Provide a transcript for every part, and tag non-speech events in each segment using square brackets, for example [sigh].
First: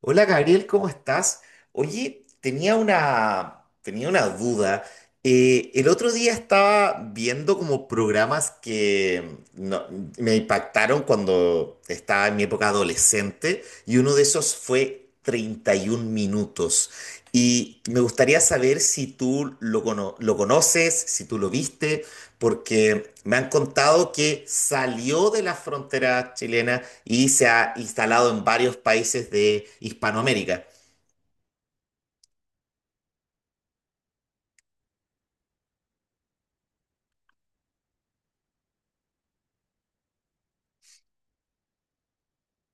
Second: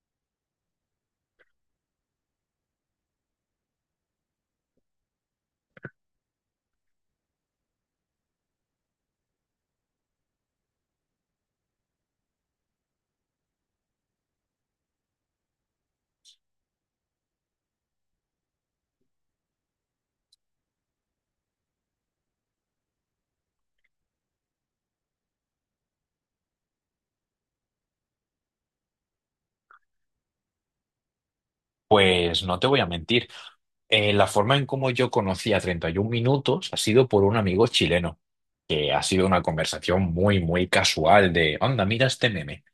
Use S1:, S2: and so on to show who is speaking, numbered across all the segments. S1: Hola Gabriel, ¿cómo estás? Oye, tenía una duda. El otro día estaba viendo como programas que no- me impactaron cuando estaba en mi época adolescente y uno de esos fue 31 minutos. Y me gustaría saber si tú lo conoces, si tú lo viste porque me han contado que salió de las fronteras chilenas y se ha instalado en varios países de Hispanoamérica.
S2: Pues no te voy a mentir. La forma en cómo yo conocí a 31 Minutos ha sido por un amigo chileno, que ha sido una conversación muy, muy casual de, anda, mira este meme.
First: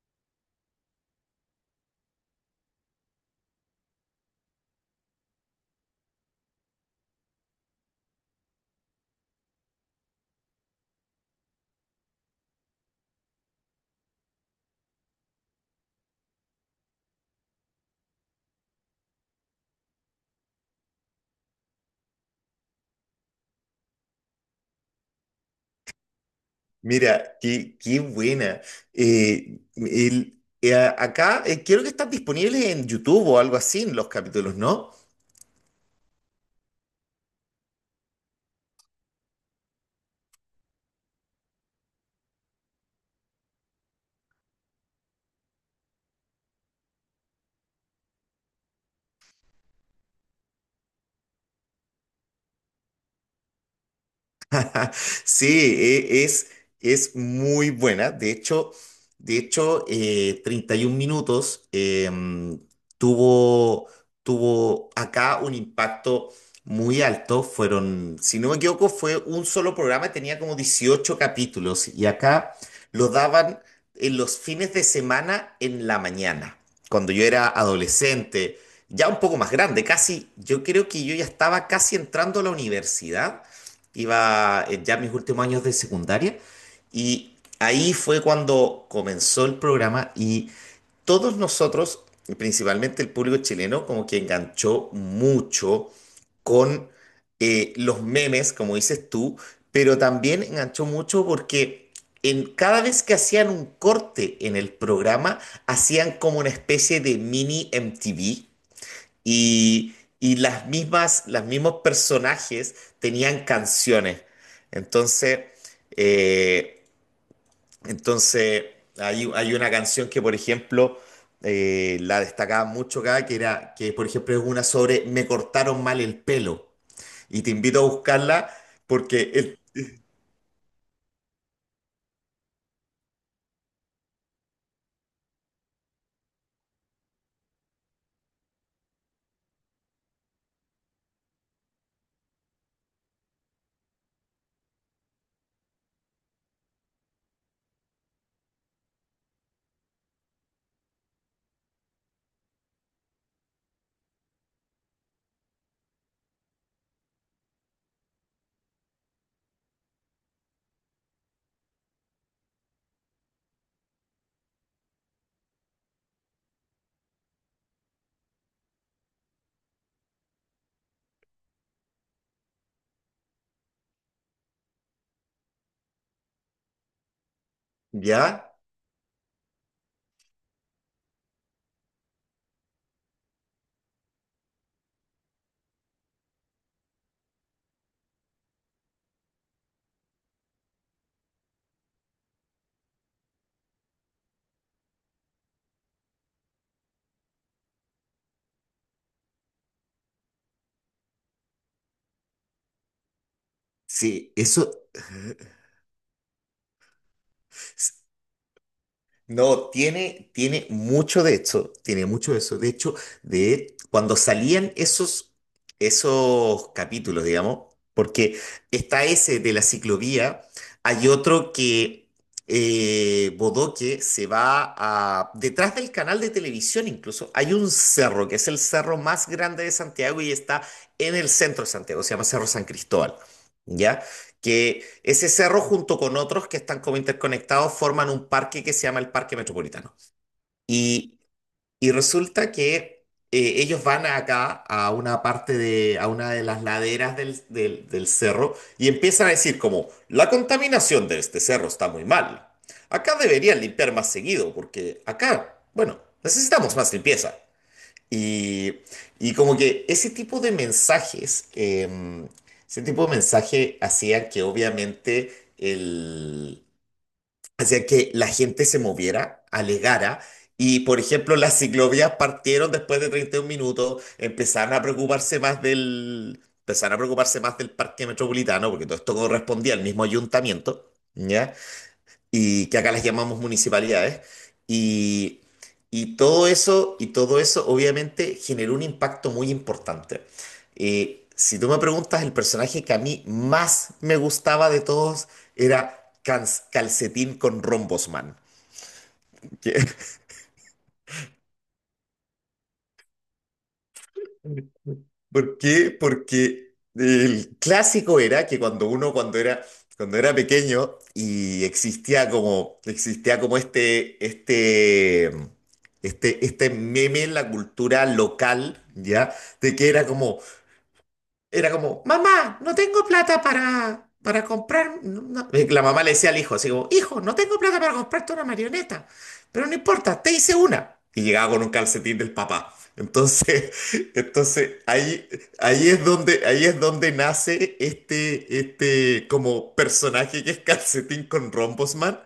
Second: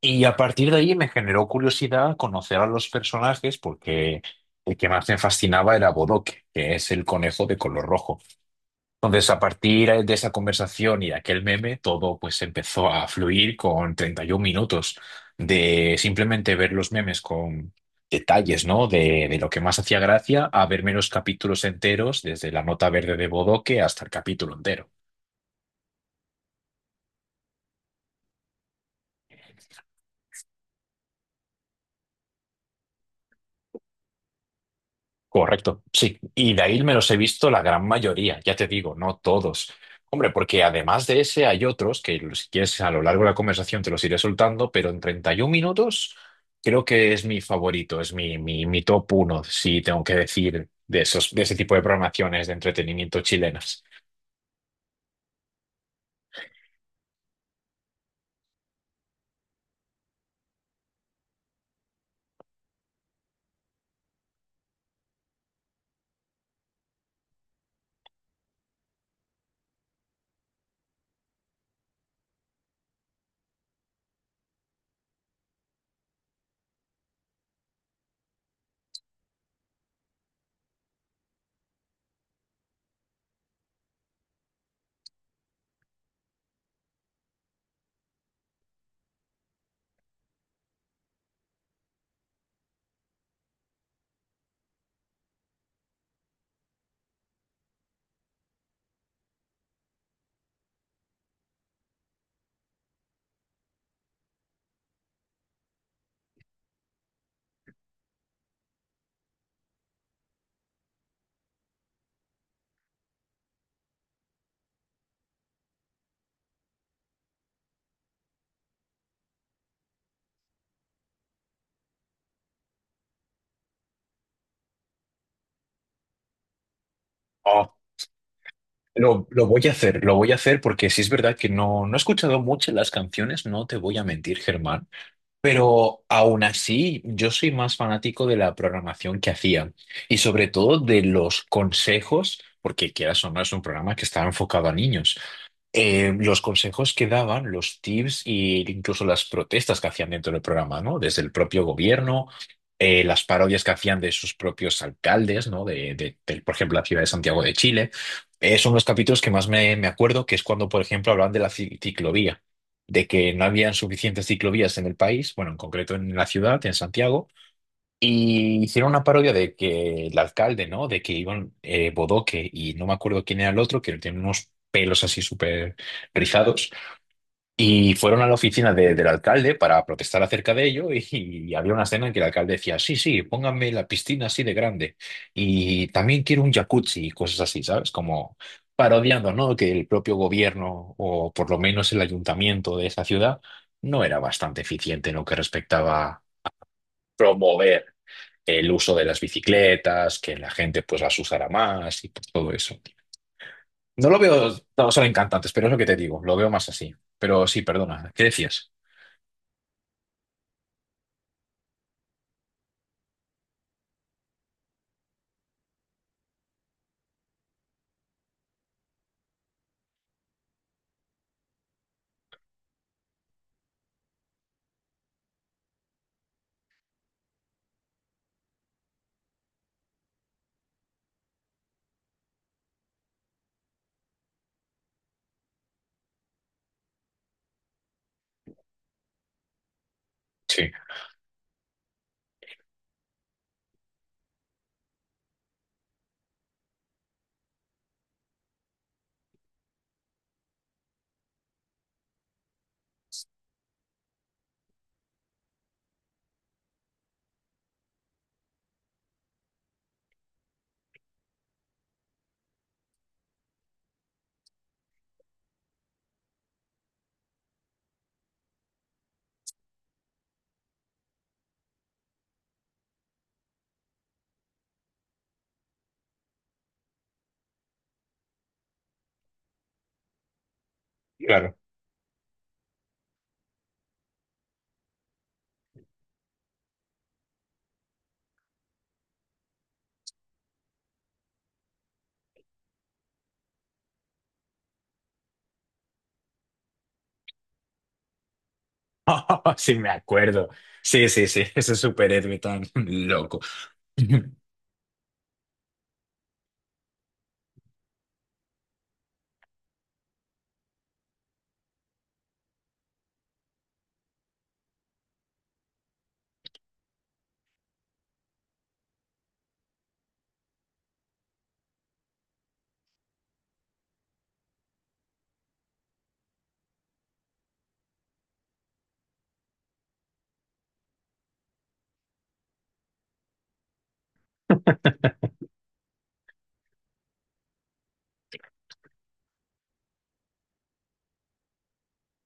S2: Y a partir de ahí me generó curiosidad conocer a los personajes porque el que más me fascinaba era Bodoque, que es el conejo de color rojo. Entonces, a partir de esa conversación y de aquel meme, todo pues empezó a fluir con 31 minutos de simplemente ver los memes con detalles, ¿no? De lo que más hacía gracia a verme los capítulos enteros, desde la nota verde de Bodoque hasta el capítulo entero.
S1: Mira, qué buena. Eh, el- Acá, creo que están disponibles en YouTube o algo así los capítulos, ¿no?
S2: Correcto, sí. Y de ahí me los he visto la gran mayoría, ya te digo, no todos. Hombre, porque además de ese hay otros que si quieres a lo largo de la conversación te los iré soltando, pero en 31 minutos creo que es mi favorito, es mi top uno, si tengo que decir, de esos, de ese tipo de programaciones de entretenimiento chilenas.
S1: [laughs] Sí, es muy buena. De hecho, 31 minutos tuvo, tuvo acá un impacto muy alto. Fueron, si no me equivoco, fue un solo programa y tenía como 18 capítulos. Y acá lo daban en los fines de semana en la mañana, cuando yo era adolescente, ya un poco más grande, casi. Yo creo que yo ya estaba casi entrando a la universidad, iba ya en mis últimos años de secundaria y ahí fue cuando comenzó el programa. Y todos nosotros, principalmente el público chileno, como que enganchó mucho con los memes, como dices tú, pero también enganchó mucho porque cada vez que hacían un corte en el programa, hacían como una especie de mini MTV. Y las mismas, los mismos personajes tenían canciones. Entonces, eh, entonces, hay una canción que, por ejemplo, la destacaba mucho acá, que era, que por ejemplo es una sobre Me cortaron mal el pelo. Y te
S2: Oh,
S1: invito a buscarla
S2: lo,
S1: porque
S2: lo voy a hacer, lo voy a hacer porque sí es verdad que no he escuchado mucho las canciones, no te voy a mentir, Germán. Pero aún así, yo soy más fanático de la programación que hacían y sobre todo de los consejos, porque quieras o no es un programa que estaba enfocado a niños. Los consejos que daban, los tips e incluso las protestas que hacían dentro del programa, ¿no? Desde el propio gobierno, las parodias que hacían de sus propios alcaldes, ¿no? De, por ejemplo, la ciudad de Santiago de Chile. Son los capítulos que más me acuerdo, que es cuando, por ejemplo, hablaban de la ciclovía, de que no habían suficientes ciclovías en el país, bueno, en concreto en la ciudad, en Santiago, y hicieron una parodia de que el alcalde, ¿no? De que iban Bodoque y no me acuerdo quién era el otro, que tiene unos pelos así súper rizados. Y fueron a la
S1: ¿ya?
S2: oficina del alcalde para protestar acerca de ello y había una escena en que el alcalde decía, sí, sí, pónganme la piscina así de grande y también quiero un jacuzzi y cosas así, ¿sabes? Como parodiando, ¿no? Que el propio gobierno o por lo menos el ayuntamiento de esa ciudad no era bastante eficiente en lo que respectaba promover el uso de las bicicletas, que la gente pues las usará más y pues, todo eso. No lo
S1: Sí,
S2: veo,
S1: eso.
S2: no, son encantantes, pero es lo que te digo, lo veo más así. Pero sí, perdona, ¿qué decías?
S1: No, tiene mucho de eso, tiene mucho de eso. De hecho, de cuando salían esos capítulos, digamos, porque está ese de la ciclovía, hay otro que Bodoque se va a. Detrás del canal de televisión incluso, hay un cerro, que es el cerro más grande de Santiago y está en el centro de Santiago, se llama Cerro San Cristóbal. ¿Ya? Que ese cerro junto con otros que están como interconectados forman un parque que se llama el Parque Metropolitano.
S2: Sí,
S1: Y, y resulta que ellos van acá a una parte de, a una de las laderas del cerro y empiezan a decir como, la contaminación de este cerro está muy mal. Acá deberían limpiar más seguido porque acá, bueno, necesitamos más limpieza. Y, y como que ese tipo de ese tipo de mensaje hacía que obviamente hacía que la gente se moviera, alegara. Y por ejemplo, las ciclovías partieron después de 31 minutos, empezaron a preocuparse más del parque metropolitano, porque todo esto correspondía al mismo ayuntamiento, ¿ya?
S2: claro.
S1: Y que acá las llamamos municipalidades. Y y todo eso, obviamente generó un impacto muy importante. Si tú me preguntas, el personaje que a mí más me gustaba de todos era Calcetín con Rombosman.
S2: [laughs] Sí, me acuerdo. Sí, sí, sí, [laughs] ese superhéroe tan [laughs] loco.
S1: ¿Por qué? Porque el clásico era que cuando era pequeño y existía como este meme en la cultura local, ¿ya? De que era como, mamá, no tengo plata para comprar, no". Y la mamá le decía al hijo, así como, hijo, no tengo plata para comprarte una marioneta, pero no importa, te hice una. Y llegaba con un calcetín del papá. Entonces, [laughs] entonces ahí, ahí es donde nace este como personaje que es calcetín con Rombosman,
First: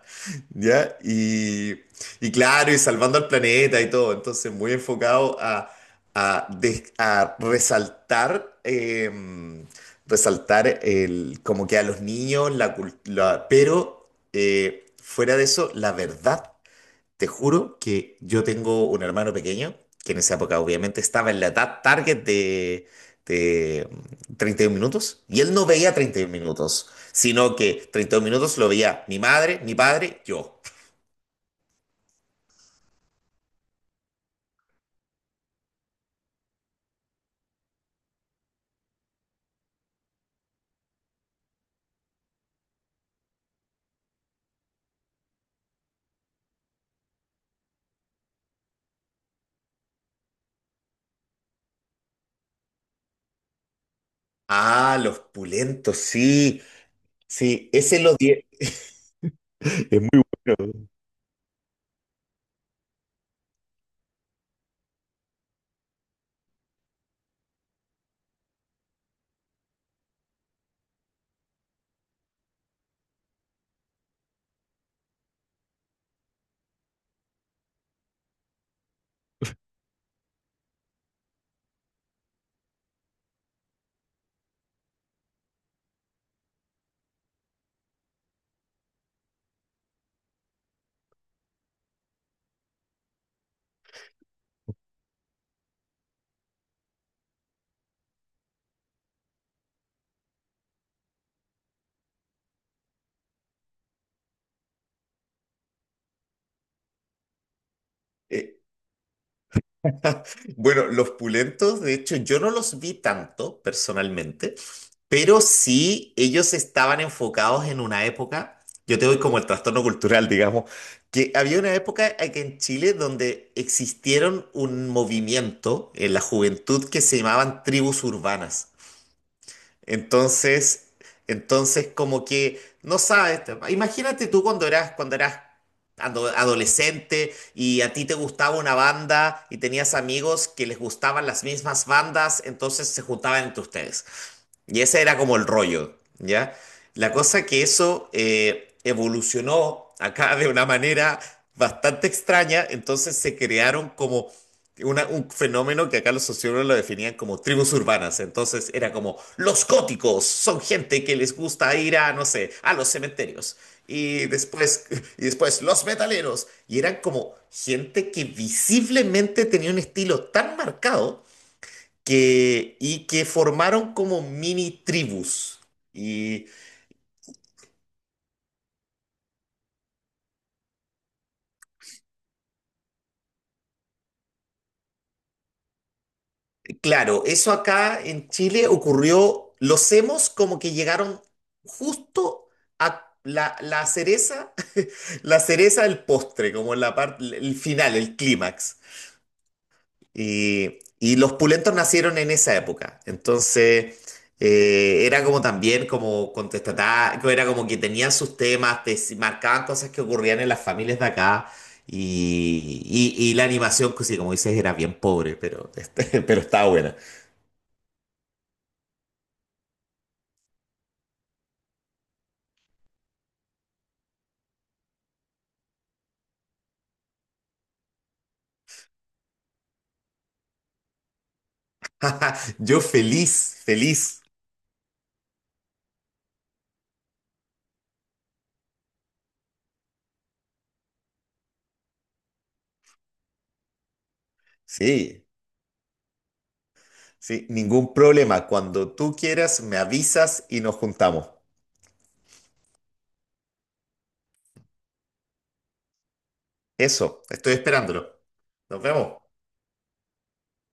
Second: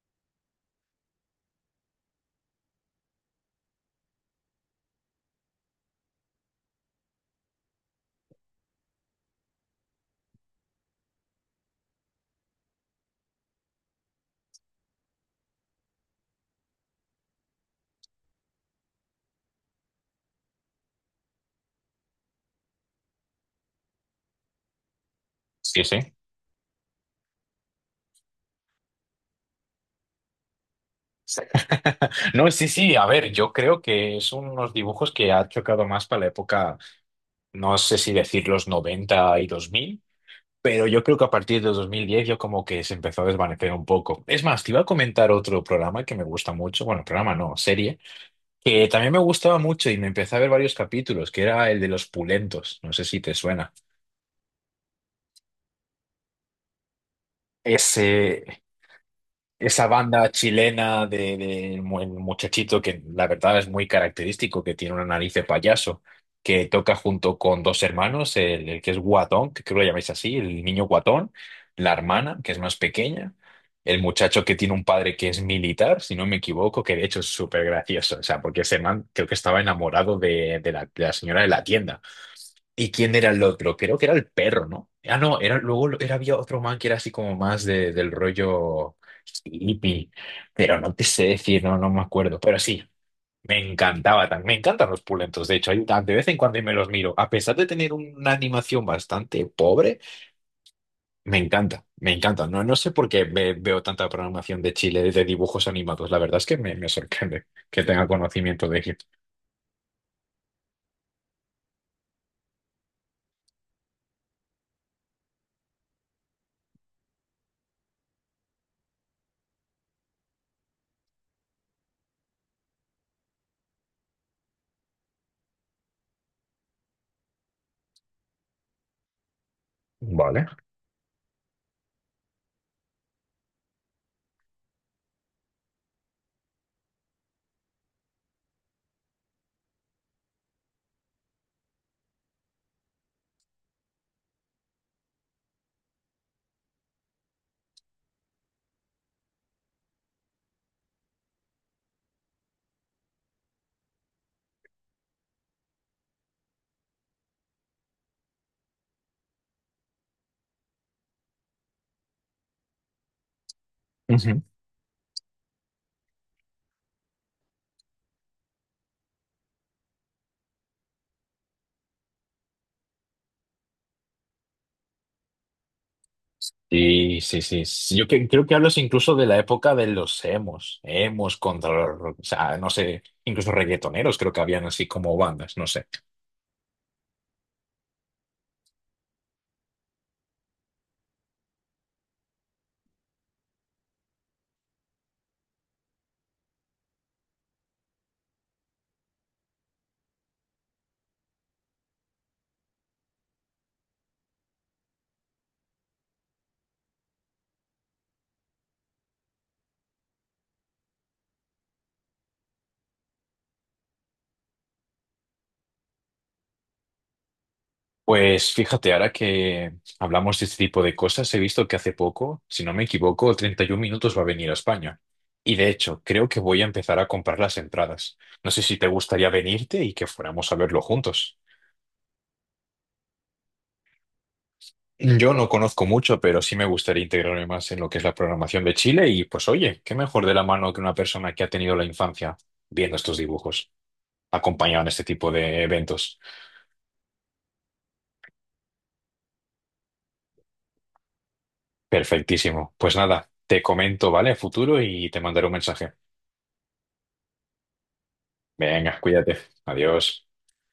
S1: ¿ya? Y claro, y salvando al planeta y todo. Entonces, muy enfocado a resaltar como que a los niños, cultura. Pero fuera de eso, la verdad, te juro que yo tengo un hermano pequeño, que en esa época obviamente estaba en la edad target de 31 minutos, y él no
S2: Sí,
S1: veía
S2: sí.
S1: 31 minutos, sino que 31 minutos lo veía mi madre, mi padre, yo.
S2: Sí. [laughs] No, sí, sí, a ver, yo creo que son unos dibujos que ha chocado más para la época, no sé si decir los 90 y dos mil. Pero yo creo que a partir de 2010 yo como que se empezó a desvanecer un poco. Es más, te iba a comentar otro programa que me gusta mucho, bueno, programa no, serie, que también me gustaba mucho y me empecé a ver varios capítulos, que era el de los pulentos, no sé si te suena.
S1: Ah, los pulentos, sí, sí, ese lo.
S2: Ese, Esa
S1: [laughs] Es muy
S2: banda
S1: bueno.
S2: chilena de, el muchachito que la verdad es muy característico, que tiene una nariz de payaso, que toca junto con dos hermanos, el que es guatón, que creo que lo llamáis así, el niño guatón, la hermana, que es más pequeña, el muchacho que tiene un padre que es militar, si no me equivoco, que de hecho es súper gracioso, o sea, porque ese man creo que estaba enamorado de la señora de la tienda. ¿Y quién era el otro? Creo que era el perro, ¿no? Ah, no, era, luego era, había otro man que era así como más de, del rollo hippie, pero no te sé decir, no, me acuerdo, pero sí, me encantaba también, me encantan los pulentos, de hecho, de vez en cuando me los miro, a pesar de tener una animación bastante pobre, me encanta, no, no sé por qué veo tanta programación de Chile de dibujos animados, la verdad es que me sorprende que tenga
S1: Eh,
S2: conocimiento de Egipto.
S1: [laughs] Bueno, los pulentos, de hecho, yo no los vi tanto personalmente, pero sí ellos estaban enfocados en una época. Yo te doy como el trastorno cultural, digamos, que había una época aquí en Chile donde existieron un movimiento en la juventud que se llamaban tribus urbanas.
S2: Vale.
S1: Entonces, entonces, como que no sabes, imagínate tú cuando eras adolescente y a ti te gustaba una banda y tenías amigos que les gustaban las mismas bandas, entonces se juntaban entre ustedes. Y ese era como el rollo, ¿ya? La cosa que eso evolucionó acá de una manera bastante extraña, entonces se crearon como un fenómeno que acá los sociólogos lo definían como tribus urbanas. Entonces era como los góticos son gente que les gusta ir a, no sé, a los cementerios. Y después, [laughs] y después los metaleros, y eran como gente que visiblemente tenía un estilo tan marcado y que formaron como mini tribus. Y
S2: Sí, sí, sí, sí. Yo creo que hablas incluso de la época de los emos contra los, o sea, no sé, incluso reggaetoneros creo que habían así como bandas, no sé.
S1: claro, eso acá en Chile ocurrió, los hemos como que llegaron justo a la cereza, [laughs] la cereza del postre, como la parte, el final, el clímax. Y los pulentos nacieron en esa época. Entonces, era como también como contestatario, era como que tenían sus temas, marcaban cosas que ocurrían en las familias de acá. Y la animación, pues sí, como dices, era bien pobre, pero, [laughs] pero estaba buena.
S2: Pues fíjate, ahora que hablamos de este tipo de cosas, he visto que hace poco, si no me equivoco, 31 minutos va a venir a España. Y de hecho, creo que voy a empezar a comprar las entradas. No sé si te gustaría venirte y que fuéramos a verlo juntos.
S1: [laughs] Yo feliz, feliz.
S2: Yo no conozco mucho, pero sí me gustaría integrarme más en lo que es la programación de Chile y pues oye, qué mejor de la mano que una persona que ha tenido la infancia viendo estos dibujos, acompañado en este
S1: Sí,
S2: tipo de eventos.
S1: sí, ningún problema. Cuando tú quieras, me avisas y nos juntamos.
S2: Perfectísimo. Pues nada, te comento, ¿vale? A futuro y te mandaré un mensaje.
S1: Eso, estoy esperándolo. Nos
S2: Venga,
S1: vemos.
S2: cuídate. Adiós.